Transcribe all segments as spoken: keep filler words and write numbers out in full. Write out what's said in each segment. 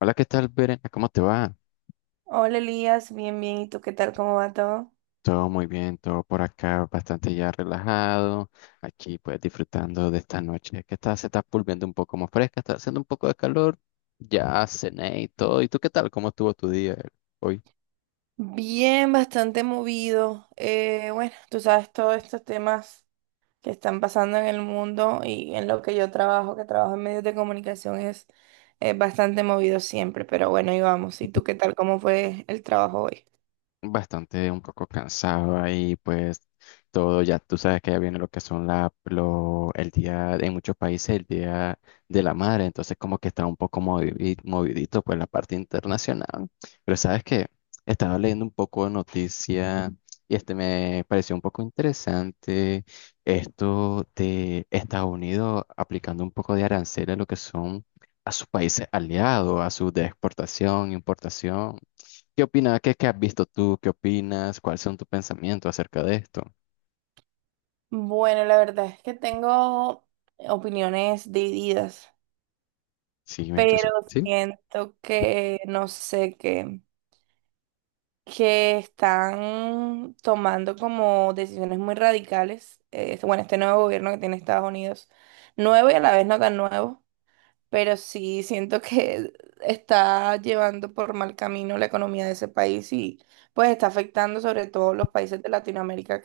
Hola, ¿qué tal, Verena? ¿Cómo te va? Hola Elías, bien, bien. ¿Y tú qué tal? ¿Cómo va todo? Todo muy bien, todo por acá, bastante ya relajado. Aquí, pues, disfrutando de esta noche que está, se está volviendo un poco más fresca, está haciendo un poco de calor. Ya cené y todo. ¿Y tú qué tal? ¿Cómo estuvo tu día hoy? Bien, bastante movido. Eh, bueno, tú sabes todos estos temas que están pasando en el mundo y en lo que yo trabajo, que trabajo en medios de comunicación, es, es bastante movido siempre. Pero bueno, y vamos. ¿Y tú qué tal? ¿Cómo fue el trabajo hoy? Bastante un poco cansado ahí, pues todo ya, tú sabes que ya viene lo que son la, lo, el día, en muchos países el día de la madre, entonces como que está un poco movi- movidito pues la parte internacional, pero sabes que estaba leyendo un poco de noticia y este me pareció un poco interesante esto de Estados Unidos aplicando un poco de aranceles a lo que son a sus países aliados, a sus de exportación, importación. ¿Qué opinas? ¿Qué, qué has visto tú? ¿Qué opinas? ¿Cuáles son tus pensamientos acerca de esto? Bueno, la verdad es que tengo opiniones divididas, Sí, pero entonces, sí. siento que no sé qué. Que están tomando como decisiones muy radicales. Eh, bueno, este nuevo gobierno que tiene Estados Unidos, nuevo y a la vez no tan nuevo, pero sí siento que está llevando por mal camino la economía de ese país y pues está afectando sobre todo los países de Latinoamérica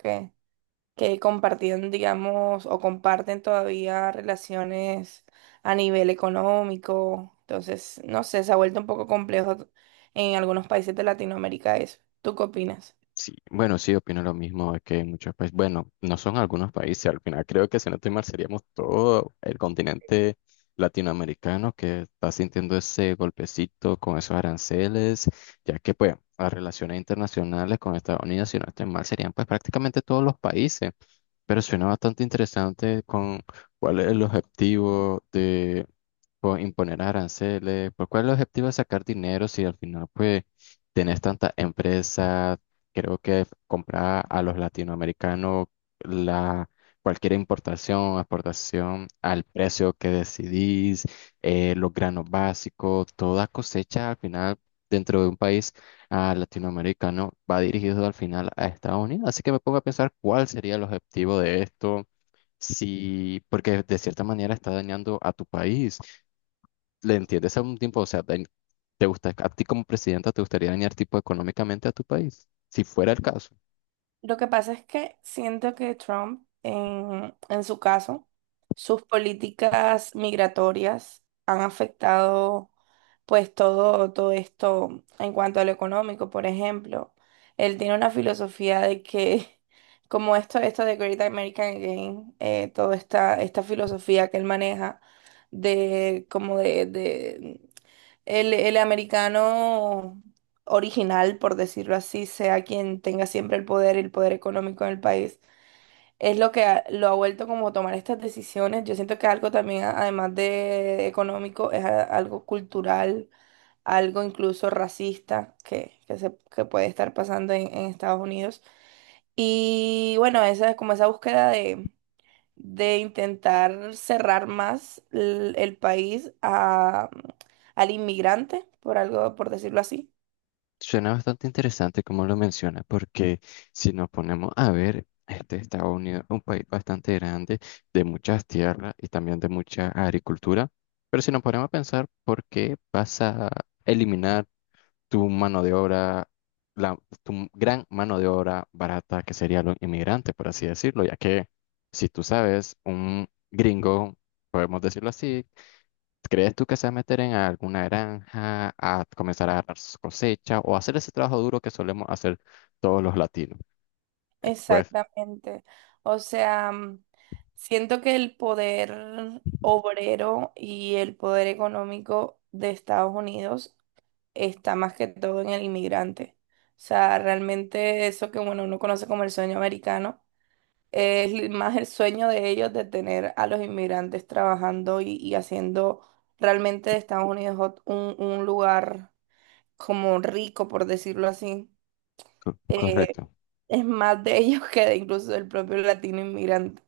que compartían, digamos, o comparten todavía relaciones a nivel económico. Entonces, no sé, se ha vuelto un poco complejo en algunos países de Latinoamérica eso. ¿Tú qué opinas? Sí, bueno, sí, opino lo mismo, es que en muchos países, bueno, no son algunos países, al final creo que si no estoy mal seríamos todo el continente latinoamericano que está sintiendo ese golpecito con esos aranceles, ya que pues las relaciones internacionales con Estados Unidos, si no estoy mal, serían pues prácticamente todos los países, pero suena bastante interesante con cuál es el objetivo de pues, imponer aranceles, pues, cuál es el objetivo de sacar dinero si al final pues tenés tantas empresas, creo que comprar a los latinoamericanos la, cualquier importación, exportación al precio que decidís, eh, los granos básicos, toda cosecha al final dentro de un país ah, latinoamericano va dirigido al final a Estados Unidos. Así que me pongo a pensar cuál sería el objetivo de esto. Si, porque de cierta manera está dañando a tu país. ¿Le entiendes a un tiempo? O sea, dañ- ¿te gusta, a ti como presidenta, te gustaría dañar tipo económicamente a tu país? Si fuera el caso. Lo que pasa es que siento que Trump, en, en su caso, sus políticas migratorias han afectado pues todo, todo esto en cuanto a lo económico, por ejemplo. Él tiene una filosofía de que, como esto, esto de Great American Game, eh, toda esta, esta filosofía que él maneja de como de, el, el americano original, por decirlo así, sea quien tenga siempre el poder, el poder económico en el país, es lo que ha- lo ha vuelto como a tomar estas decisiones. Yo siento que algo también, a- además de económico, es a- algo cultural, algo incluso racista que, que, se, que puede estar pasando en, en Estados Unidos. Y bueno, esa es como esa búsqueda de intentar cerrar más l- el, país a, al inmigrante, por algo, por decirlo así. Suena bastante interesante como lo menciona, porque si nos ponemos a ver, este Estados Unidos es un país bastante grande, de muchas tierras y también de mucha agricultura, pero si nos ponemos a pensar, ¿por qué vas a eliminar tu mano de obra, la, tu gran mano de obra barata, que sería los inmigrantes, por así decirlo? Ya que, si tú sabes, un gringo, podemos decirlo así, ¿crees tú que se va a meter en alguna granja a comenzar a agarrar su cosecha o hacer ese trabajo duro que solemos hacer todos los latinos? Pues, Exactamente. O sea, mm, siento que el poder obrero y el poder económico de Estados Unidos está más que todo en el inmigrante. O sea, realmente eso que bueno, uno conoce como el sueño americano. Es li- más el sueño de ellos de tener a los inmigrantes trabajando y, y haciendo realmente de Estados Unidos ot- un, un lugar como rico, por decirlo así. co- Eh, correcto. es más de ellos que de incluso del propio latino inmigrante.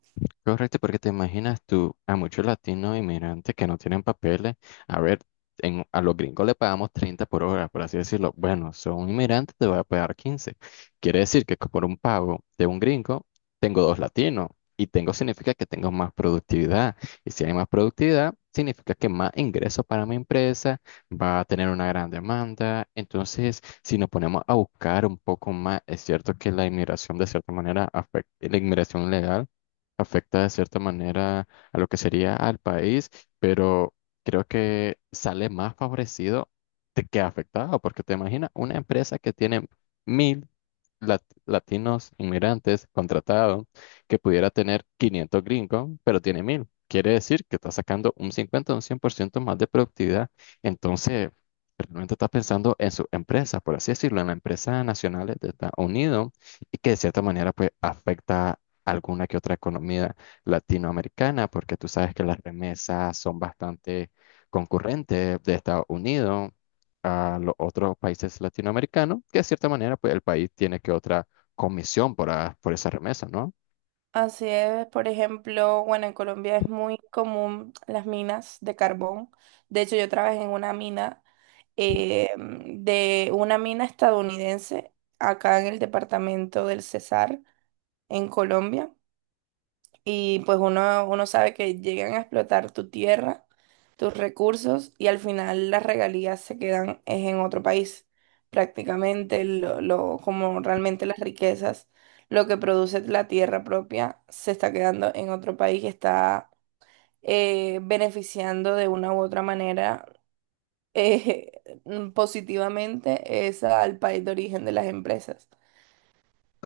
Correcto, porque te imaginas tú a muchos latinos inmigrantes que no tienen papeles. A ver, en, a los gringos le pagamos treinta por hora, por así decirlo. Bueno, son inmigrantes, te voy a pagar quince. Quiere decir que por un pago de un gringo, tengo dos latinos. Y tengo significa que tengo más productividad. Y si hay más productividad, significa que más ingresos para mi empresa, va a tener una gran demanda. Entonces, si nos ponemos a buscar un poco más, es cierto que la inmigración de cierta manera afecta, la inmigración legal afecta de cierta manera a lo que sería al país, pero creo que sale más favorecido de que afectado, porque te imaginas una empresa que tiene mil lat- latinos inmigrantes contratados, que pudiera tener quinientos gringos, pero tiene mil. Quiere decir que está sacando un cincuenta o un cien por ciento más de productividad. Entonces, realmente está pensando en su empresa, por así decirlo, en la empresa nacional de Estados Unidos y que de cierta manera pues afecta alguna que otra economía latinoamericana, porque tú sabes que las remesas son bastante concurrentes de Estados Unidos a los otros países latinoamericanos, que de cierta manera pues el país tiene que otra comisión por, a- por esa remesa, ¿no? Así es, por ejemplo, bueno, en Colombia es muy común las minas de carbón. De hecho, yo trabajé en una mina, eh, de una mina estadounidense acá en el departamento del Cesar, en Colombia. Y pues uno, uno sabe que llegan a explotar tu tierra, tus recursos y al final las regalías se quedan es en otro país. Prácticamente lo, lo- como realmente las riquezas, lo que produce la tierra propia se está quedando en otro país y está eh, beneficiando de una u otra manera eh, positivamente es al país de origen de las empresas.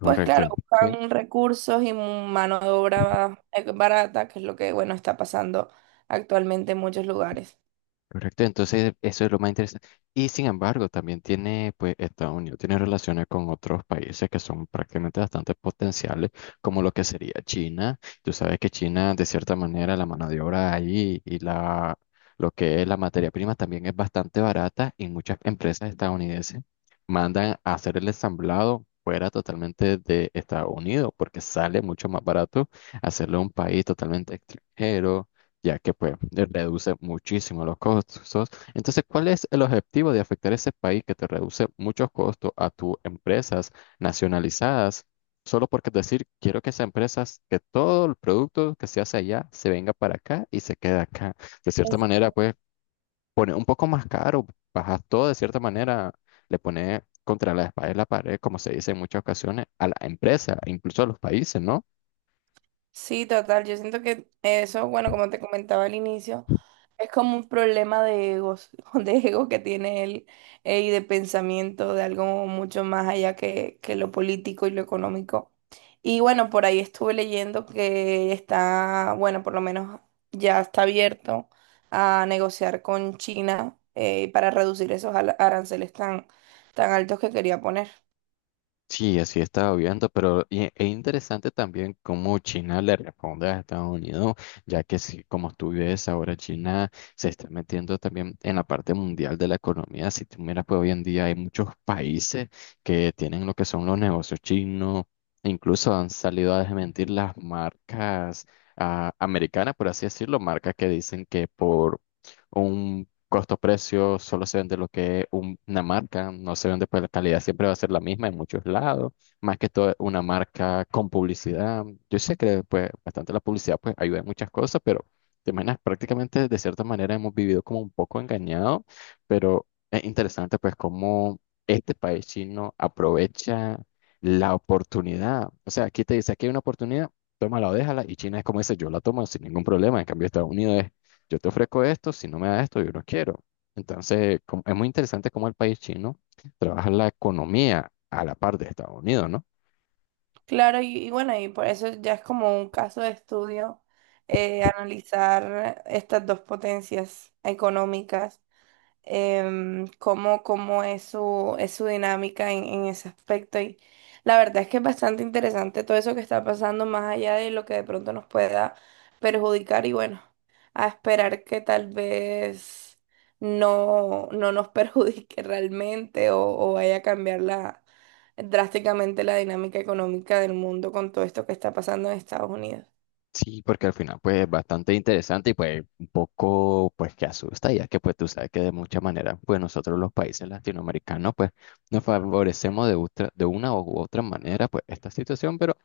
Pues claro, Sí. buscan recursos y mano de obra eh, barata, que es lo que, bueno, está pasando actualmente en muchos lugares. Correcto, entonces eso es lo más interesante. Y sin embargo, también tiene, pues, Estados Unidos tiene relaciones con otros países que son prácticamente bastante potenciales, como lo que sería China. Tú sabes que China, de cierta manera, la mano de obra ahí y la, lo que es la materia prima también es bastante barata y muchas empresas estadounidenses mandan a hacer el ensamblado fuera totalmente de Estados Unidos, porque sale mucho más barato hacerlo en un país totalmente extranjero, ya que pues eh, reduce muchísimo los costos. Entonces, ¿cuál es el objetivo de afectar ese país que te reduce muchos costos a tus empresas nacionalizadas? Solo porque decir, quiero que esas empresas, que todo el producto que se hace allá se venga para acá y se quede acá. De cierta Es- manera, pues pone un poco más caro, bajas todo de cierta manera, le pone contra la espalda y la pared, como se dice en muchas ocasiones, a la empresa, incluso a los países, ¿no? Sí, total, yo siento que eso, bueno, como te comentaba al inicio. Es como un problema de egos, de ego que tiene él eh, y de pensamiento de algo mucho más allá que, que lo político y lo económico. Y bueno, por ahí estuve leyendo que está, bueno, por lo menos ya está abierto a negociar con China eh, para reducir esos ala- aranceles tan, tan altos que quería poner. Sí, así estaba viendo, pero y- es interesante también cómo China le responde a Estados Unidos, ya que si, como tú ves, ahora China se está metiendo también en la parte mundial de la economía. Si tú miras, pues hoy en día hay muchos países que tienen lo que son los negocios chinos, e incluso han salido a desmentir las marcas ah, americanas, por así decirlo, marcas que dicen que por un costo-precio, solo se vende lo que es un- una marca, no se vende pues la calidad, siempre va a ser la misma en muchos lados, más que todo una marca con publicidad. Yo sé que pues bastante la publicidad pues ayuda en muchas cosas, pero te imaginas prácticamente de cierta manera hemos vivido como un poco engañados, pero es interesante pues cómo este país chino aprovecha la oportunidad. O sea, aquí te dice, aquí hay una oportunidad, tómala o déjala, y China es como dice, yo la tomo sin ningún problema, en cambio Estados Unidos es yo te ofrezco esto, si no me das esto, yo no quiero. Entonces, como- es muy interesante cómo el país chino trabaja la economía a la par de Estados Unidos, ¿no? Claro, y, y bueno, y por eso ya es como un caso de estudio eh, analizar estas dos potencias económicas em, cómo, cómo es su, es su dinámica en, en ese aspecto. Y la verdad es que es bastante interesante todo eso que está pasando, más allá de lo que de pronto nos pueda perjudicar. Y bueno, a esperar que tal vez no, no nos perjudique realmente o, o vaya a cambiar la, drásticamente la dinámica económica del mundo con todo esto que está pasando en Estados Unidos. Sí, porque al final, pues, es bastante interesante y, pues, un poco, pues, que asusta, ya que, pues, tú sabes que de muchas maneras, pues, nosotros los países latinoamericanos, pues, nos favorecemos de, otra- de una u otra manera, pues, esta situación, pero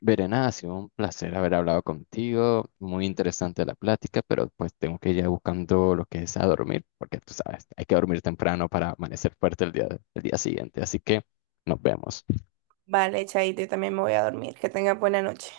Verena, ha sido un placer haber hablado contigo, muy interesante la plática, pero pues tengo que ir ya buscando lo que es a dormir, porque tú sabes, hay que dormir temprano para amanecer fuerte el día, el día siguiente, así que nos vemos. Vale, Chaito, yo también me voy a dormir. Que tenga buena noche.